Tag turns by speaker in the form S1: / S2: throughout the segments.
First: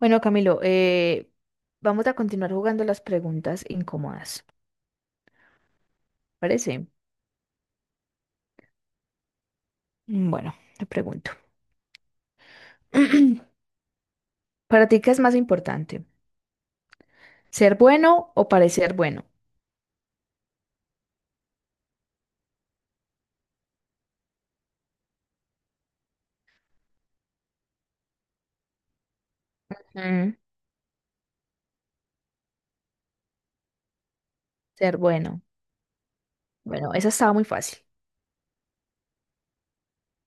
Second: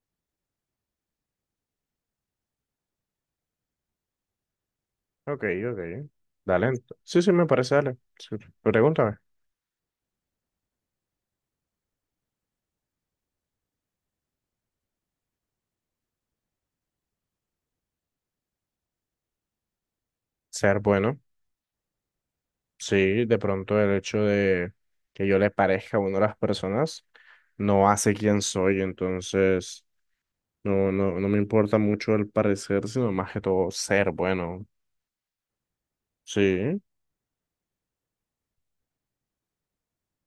S1: Bueno, Camilo, vamos a continuar jugando las preguntas incómodas.
S2: Ok, ok. Dale.
S1: ¿Parece?
S2: Sí, sí, me parece, dale. Sí, pregúntame.
S1: Bueno, te pregunto. ¿Para ti qué es más importante? ¿Ser bueno o parecer bueno?
S2: Ser bueno. Sí, de pronto el hecho de que yo le parezca a uno a las personas no hace quién soy, entonces
S1: Mm,
S2: no me importa mucho el parecer, sino más que todo ser bueno.
S1: ser bueno.
S2: Sí.
S1: Bueno, esa estaba muy fácil.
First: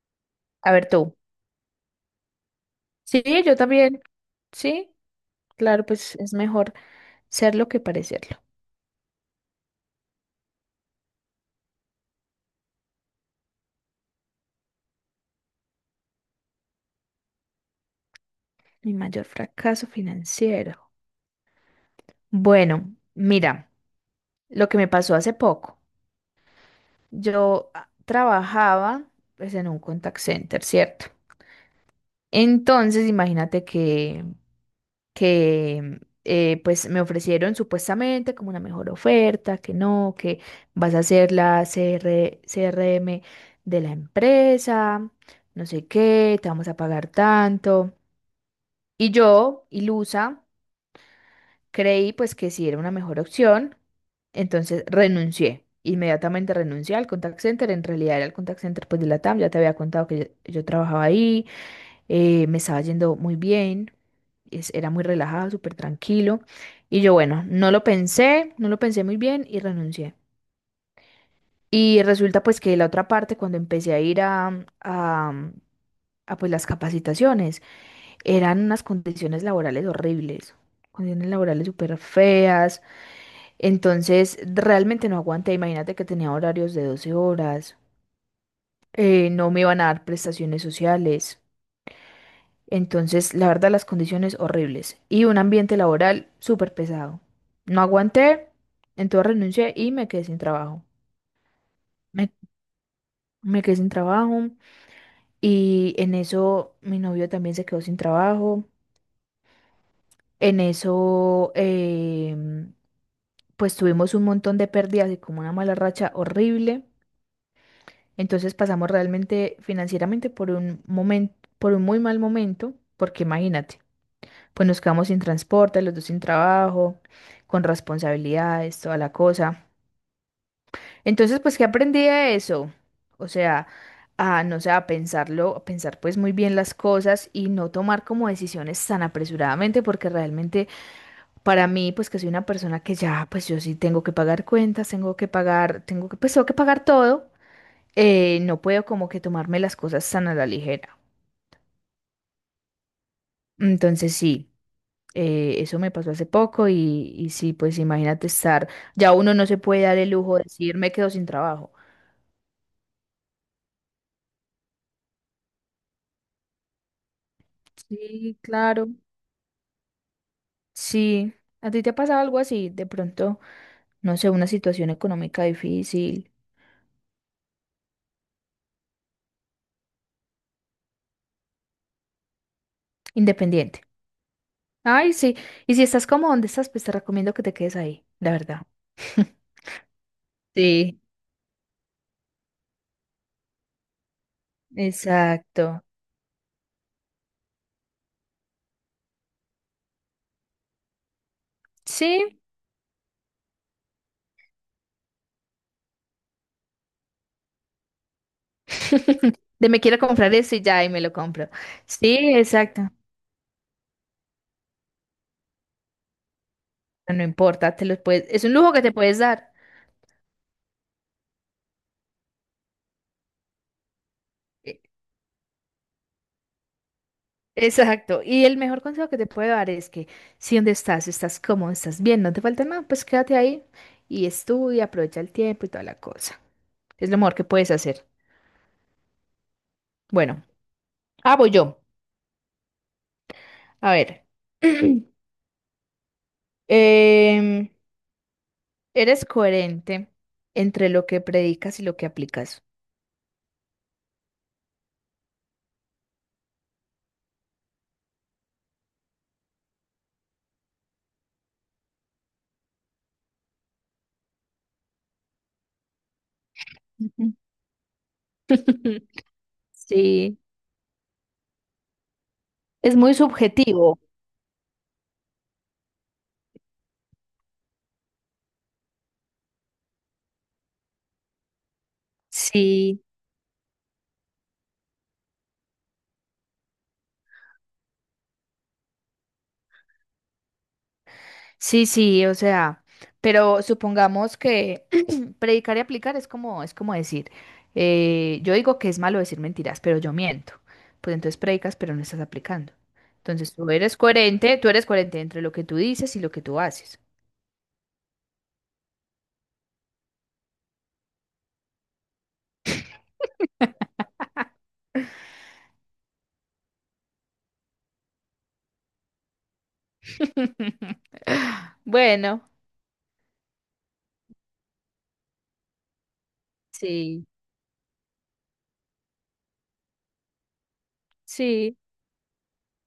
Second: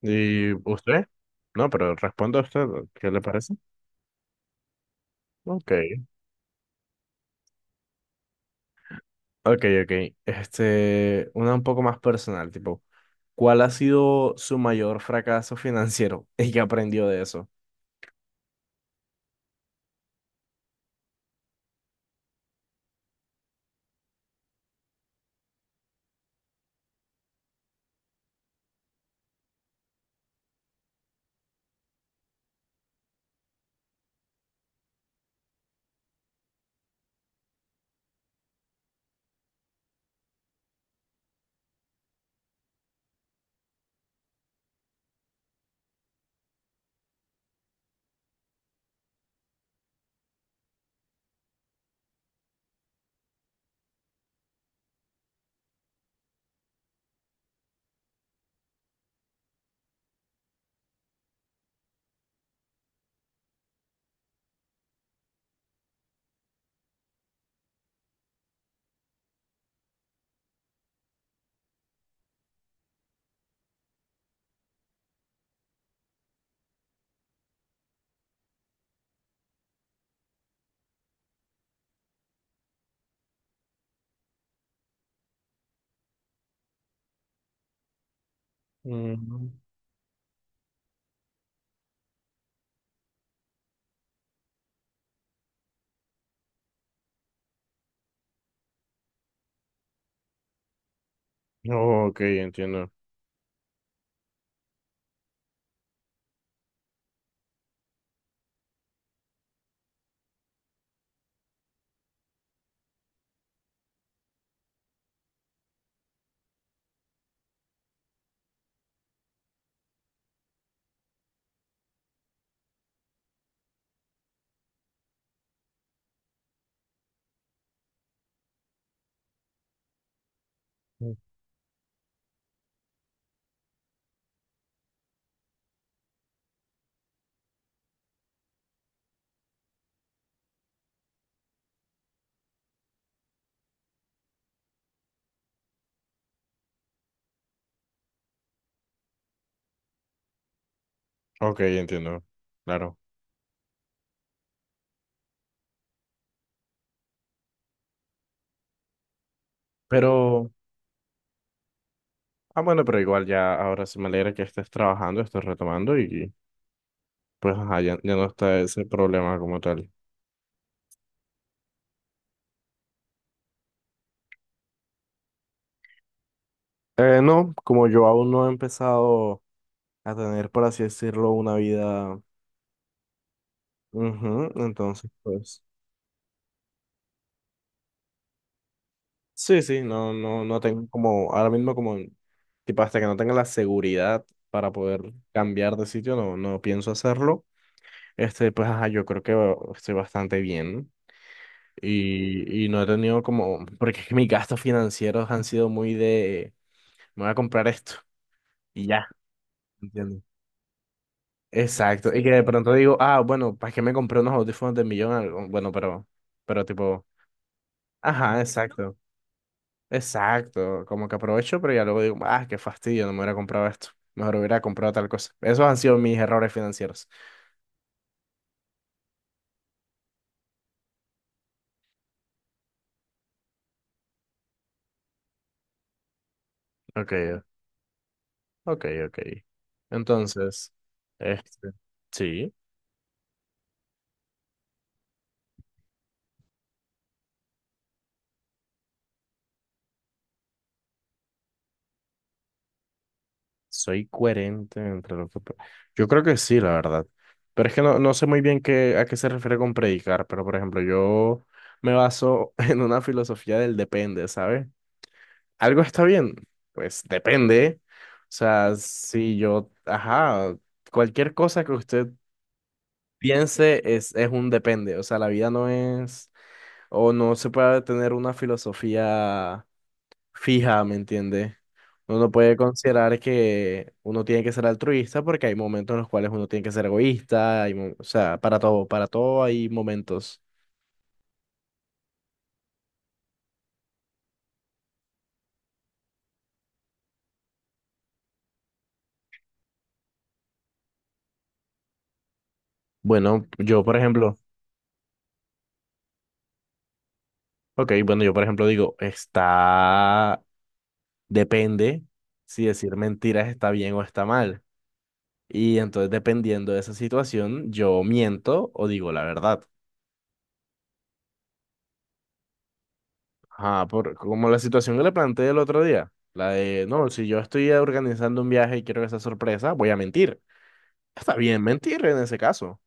S2: ¿Y
S1: A ver
S2: usted?
S1: tú.
S2: No, pero responda usted, ¿qué le
S1: Sí,
S2: parece?
S1: yo también. Sí,
S2: Ok.
S1: claro, pues es mejor serlo que parecerlo.
S2: Ok, ok. Este, una un poco más personal, tipo, ¿cuál ha sido su mayor fracaso financiero y qué aprendió de eso?
S1: Mi mayor fracaso financiero. Bueno, mira, lo que me pasó hace poco. Yo trabajaba pues en un contact center, ¿cierto? Entonces, imagínate que pues me ofrecieron supuestamente como una mejor oferta, que no, que vas a ser la CRM de la empresa, no sé qué, te vamos a pagar tanto. Y yo, ilusa. Creí pues que sí era una mejor opción, entonces renuncié. Inmediatamente renuncié al contact center, en realidad era el contact center pues de la TAM, ya te había contado que yo trabajaba ahí, me estaba yendo muy bien, era muy relajado, súper tranquilo. Y yo bueno, no lo pensé muy bien y renuncié. Y resulta pues que la otra parte, cuando empecé a ir a, a, a pues las capacitaciones, eran unas condiciones laborales horribles, condiciones laborales súper feas entonces, realmente no aguanté. Imagínate que tenía horarios de 12 horas. No
S2: Mm.
S1: me iban a dar prestaciones sociales. Entonces, la verdad, las condiciones horribles. Y un ambiente laboral súper pesado. No aguanté. Entonces renuncié y me quedé sin trabajo.
S2: Oh, ok,
S1: Me,
S2: entiendo.
S1: me quedé sin trabajo. Y en eso mi novio también se quedó sin trabajo. En eso, pues tuvimos un montón de pérdidas y como una mala racha horrible. Entonces pasamos realmente financieramente por un momento, por un muy mal momento, porque imagínate, pues nos quedamos sin transporte, los dos sin trabajo, con responsabilidades, toda la cosa.
S2: Mm.
S1: Entonces, pues, ¿qué aprendí de eso? O sea, no sé, a pensarlo, a pensar pues muy bien las cosas y no tomar como decisiones tan apresuradamente, porque realmente para mí, pues que soy una persona que ya, pues yo sí tengo que pagar cuentas, tengo que pagar, tengo que, pues tengo que pagar todo no puedo como que tomarme las cosas tan a la ligera.
S2: Ok, entiendo. Claro.
S1: Entonces sí, eso me pasó hace poco y sí, pues imagínate estar, ya uno no se puede dar el lujo de
S2: Pero,
S1: decir me quedo sin trabajo.
S2: ah, bueno, pero igual ya ahora sí me alegra que estés trabajando, estés retomando y pues ajá, ya no
S1: Sí,
S2: está ese
S1: claro,
S2: problema como tal.
S1: sí. ¿A ti te ha pasado algo así? De pronto, no sé, una situación económica difícil,
S2: No, como yo aún no he empezado a tener, por así decirlo, una vida,
S1: independiente.
S2: ujú, entonces,
S1: Ay, sí.
S2: pues.
S1: Y si estás como donde estás, pues te recomiendo que te quedes ahí, la verdad.
S2: Sí, sí, no, no tengo
S1: Sí,
S2: como, ahora mismo como, tipo, hasta que no tenga la seguridad para poder cambiar
S1: exacto.
S2: de sitio, no, no pienso hacerlo. Este, pues, ajá, yo creo que estoy bastante bien
S1: Sí,
S2: y, no he tenido como, porque es que mis gastos financieros han sido muy de, me voy a comprar esto y ya,
S1: De me quiero
S2: ¿entiendes?
S1: comprar eso y ya, y me lo compro.
S2: Exacto,
S1: Sí,
S2: y que de pronto
S1: exacto.
S2: digo, ah, bueno, ¿para qué me compré unos audífonos de millón? Algo, bueno, pero tipo,
S1: No importa, te lo puedes,
S2: ajá,
S1: es un lujo que te
S2: exacto.
S1: puedes dar.
S2: Exacto, como que aprovecho, pero ya luego digo, ah, qué fastidio, no me hubiera comprado esto. Mejor hubiera
S1: E-
S2: comprado tal cosa. Esos han sido mis errores financieros.
S1: Exacto. Y el mejor consejo que te puedo dar es que si donde estás, estás cómodo, estás bien, no te falta nada, pues quédate ahí y estudia, aprovecha el tiempo y toda la cosa. Es
S2: Ok,
S1: lo mejor que puedes hacer.
S2: ok, ok.
S1: Bueno,
S2: Entonces,
S1: ah, voy
S2: este,
S1: yo.
S2: sí,
S1: A ver. Em, Eres coherente entre lo que predicas y lo que aplicas.
S2: soy coherente entre lo que... Yo creo que sí, la verdad. Pero es que no, no sé muy bien qué, a qué se refiere con predicar, pero por ejemplo, yo me baso en una filosofía del depende, ¿sabes? ¿Algo está bien? Pues
S1: Ujú.
S2: depende. O sea, si yo,
S1: Sí,
S2: ajá, cualquier cosa que usted
S1: es muy
S2: piense
S1: subjetivo.
S2: es un depende. O sea, la vida no es, o no se puede tener una filosofía fija, ¿me entiende? Uno no puede
S1: Sí,
S2: considerar que uno tiene que ser altruista porque hay momentos en los cuales uno tiene que ser egoísta. O sea, para todo hay momentos.
S1: sí, sí, o sea, pero supongamos que predicar y aplicar es como decir, yo digo que es malo decir mentiras, pero yo miento. Pues entonces predicas, pero no estás aplicando.
S2: Bueno,
S1: Entonces
S2: yo, por ejemplo,
S1: tú eres coherente entre lo que tú dices y lo que tú haces.
S2: ok, bueno, yo, por ejemplo, digo, está. Depende si decir mentiras está bien o está mal. Y entonces, dependiendo de esa situación, yo miento o digo la verdad.
S1: Bueno,
S2: Ajá, por, como la situación que le planteé el otro día, la de, no,
S1: sí,
S2: si yo estoy organizando un viaje y quiero que sea sorpresa, voy a mentir. Está bien
S1: sí,
S2: mentir en ese caso.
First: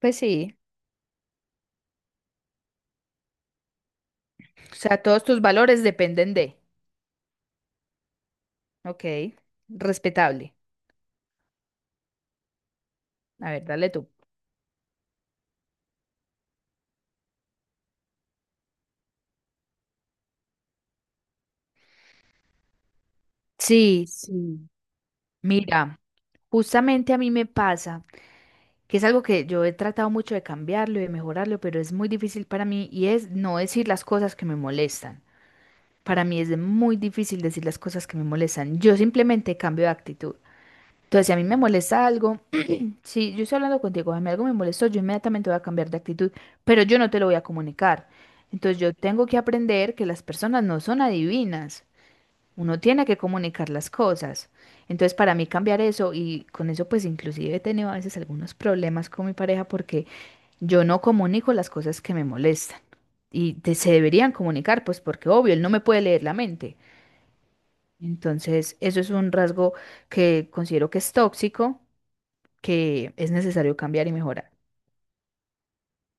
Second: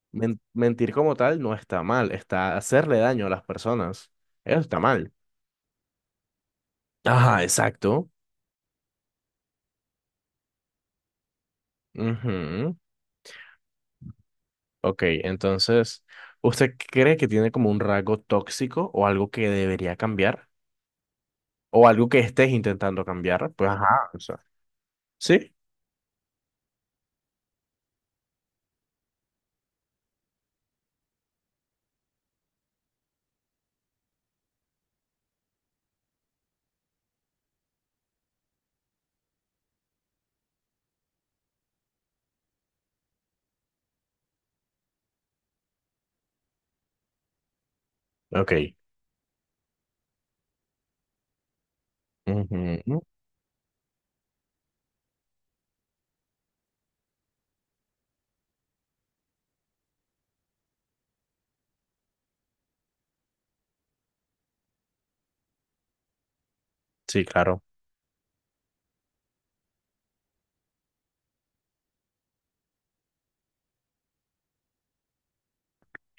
S1: pues sí.
S2: Mentir como tal no está mal, está hacerle daño a las personas. Eso
S1: O
S2: está
S1: sea,
S2: mal.
S1: todos tus valores dependen de,
S2: Ajá, exacto.
S1: ok, respetable.
S2: Ujú.
S1: A ver, dale tú.
S2: Ok, entonces, ¿usted cree que tiene como un rasgo tóxico o algo que debería cambiar? ¿O algo que estés intentando cambiar? Pues
S1: Sí,
S2: ajá, o sea,
S1: sí.
S2: ¿sí?
S1: Mira, justamente a mí me pasa que es algo que yo he tratado mucho de cambiarlo y de mejorarlo, pero es muy difícil para mí y es no decir las cosas que me molestan. Para mí es muy difícil decir las cosas que me molestan. Yo simplemente cambio de actitud. Entonces, si a mí me molesta algo, si yo estoy hablando contigo, a mí algo me molestó, yo inmediatamente voy a cambiar de actitud, pero yo no te lo voy a comunicar.
S2: Ok.
S1: Entonces, yo tengo que aprender que las personas no son adivinas. Uno
S2: Ujú,
S1: tiene que comunicar las cosas. Entonces, para mí cambiar eso, y con eso pues inclusive he tenido a veces algunos problemas con mi pareja porque yo no comunico las cosas que me molestan. Y se deberían comunicar, pues porque obvio, él no me puede leer la mente.
S2: sí, claro.
S1: Entonces, eso es un rasgo que considero que es tóxico, que es necesario cambiar y mejorar.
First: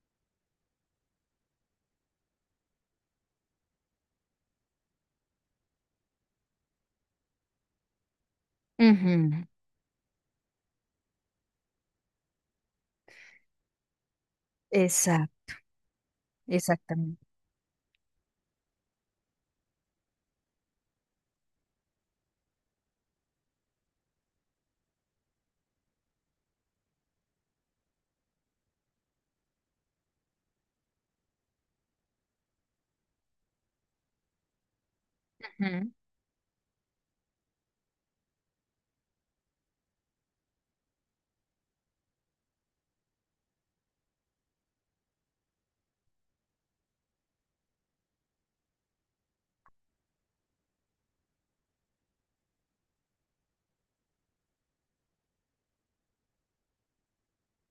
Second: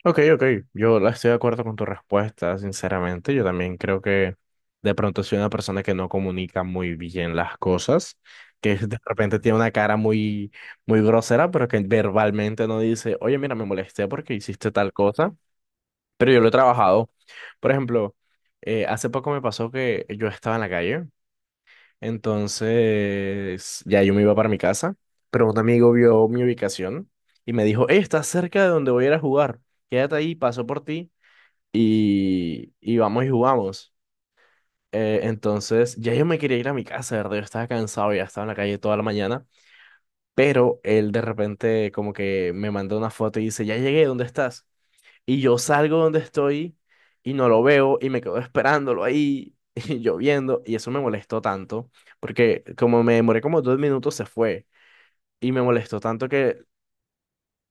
S2: Ok, ok, yo estoy de acuerdo con tu respuesta, sinceramente. Yo también creo que de pronto soy una persona que no comunica muy bien las cosas, que de repente
S1: Ujú,
S2: tiene una cara muy, muy grosera, pero que verbalmente no dice, oye, mira, me molesté porque hiciste tal cosa.
S1: Exacto,
S2: Pero yo lo he trabajado.
S1: exactamente.
S2: Por ejemplo, hace poco me pasó que yo estaba en la calle, entonces ya yo me iba para mi casa, pero un amigo vio mi ubicación y me dijo, hey, estás cerca de donde voy a ir a jugar, quédate ahí, paso por ti y vamos y jugamos.
S1: Ujú.
S2: Entonces ya yo me quería ir a mi casa, de ¿verdad? Yo estaba cansado, ya estaba en la calle toda la mañana, pero él de repente como que me mandó una foto y dice, ya llegué, ¿dónde estás? Y yo salgo donde estoy y no lo veo y me quedo esperándolo ahí y lloviendo. Y eso me molestó tanto porque como me demoré como dos minutos se fue. Y me molestó tanto que, o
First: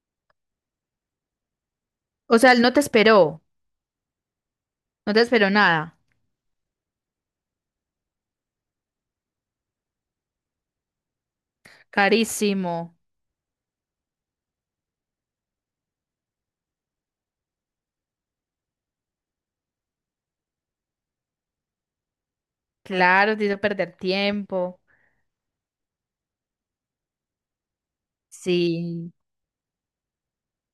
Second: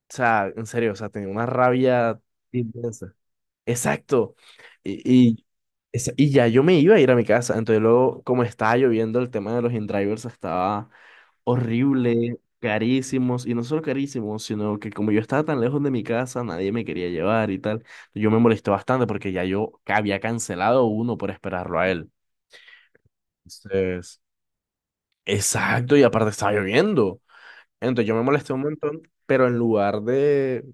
S2: sea, en serio, o sea, tenía una rabia
S1: O sea, él no te
S2: intensa.
S1: esperó,
S2: Exacto. Y,
S1: no te
S2: y,
S1: esperó nada.
S2: y ya yo me iba a ir a mi casa. Entonces luego, como estaba lloviendo, el tema de los in-drivers estaba horrible,
S1: Carísimo,
S2: carísimos, y no solo carísimos, sino que como yo estaba tan lejos de mi casa, nadie me quería llevar y tal. Yo me molesté bastante porque ya yo había cancelado uno por esperarlo a él.
S1: claro, te hizo perder
S2: Entonces,
S1: tiempo.
S2: exacto, y aparte estaba lloviendo. Entonces yo me molesté un montón,
S1: Sí,
S2: pero en lugar de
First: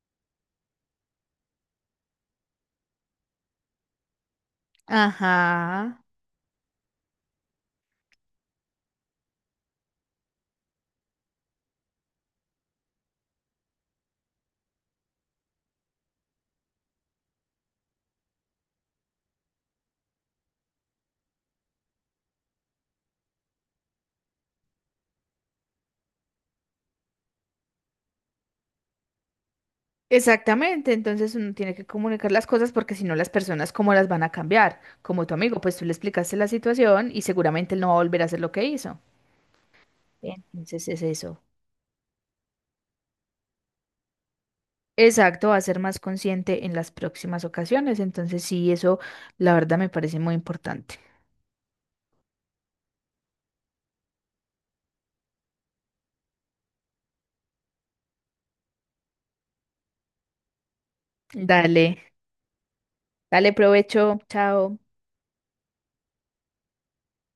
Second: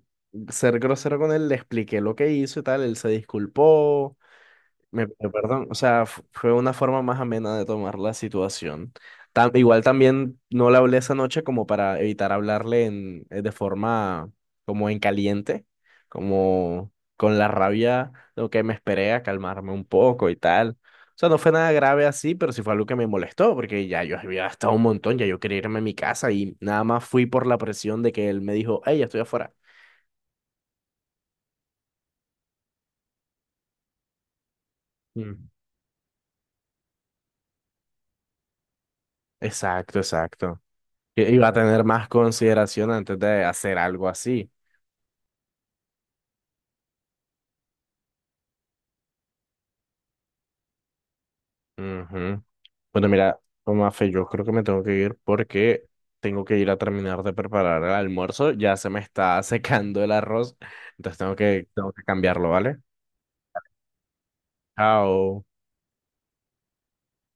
S2: ser grosero con él, le expliqué lo que hizo y tal, él se disculpó, me perdón, o
S1: ajá,
S2: sea, fue una forma más amena de tomar la situación. Igual también no le hablé esa noche como para evitar hablarle en, de forma como en caliente, como con la rabia, lo que me esperé a calmarme un poco y tal. O sea, no fue nada grave así, pero sí fue algo que me molestó, porque ya yo había gastado un montón, ya yo quería irme a mi casa y nada más fui por la presión de que él me dijo, hey, ya estoy afuera.
S1: Exactamente, entonces uno tiene que comunicar las cosas porque si no las personas cómo las van a cambiar. Como tu
S2: Mm.
S1: amigo, pues tú le explicaste la situación y seguramente él no va a volver a hacer lo que hizo.
S2: Exacto, exacto.
S1: Entonces es eso.
S2: Iba a tener más consideración antes de hacer algo así.
S1: Exacto, va a ser más consciente en las próximas ocasiones. Entonces sí, eso la verdad me parece muy importante.
S2: Ujú. Bueno, mira, Mafe, yo creo que me tengo que ir porque tengo que ir a terminar de preparar el almuerzo. Ya se me está secando el arroz, entonces tengo que
S1: Dale,
S2: cambiarlo, ¿vale?
S1: dale provecho, chao.
S2: Chao.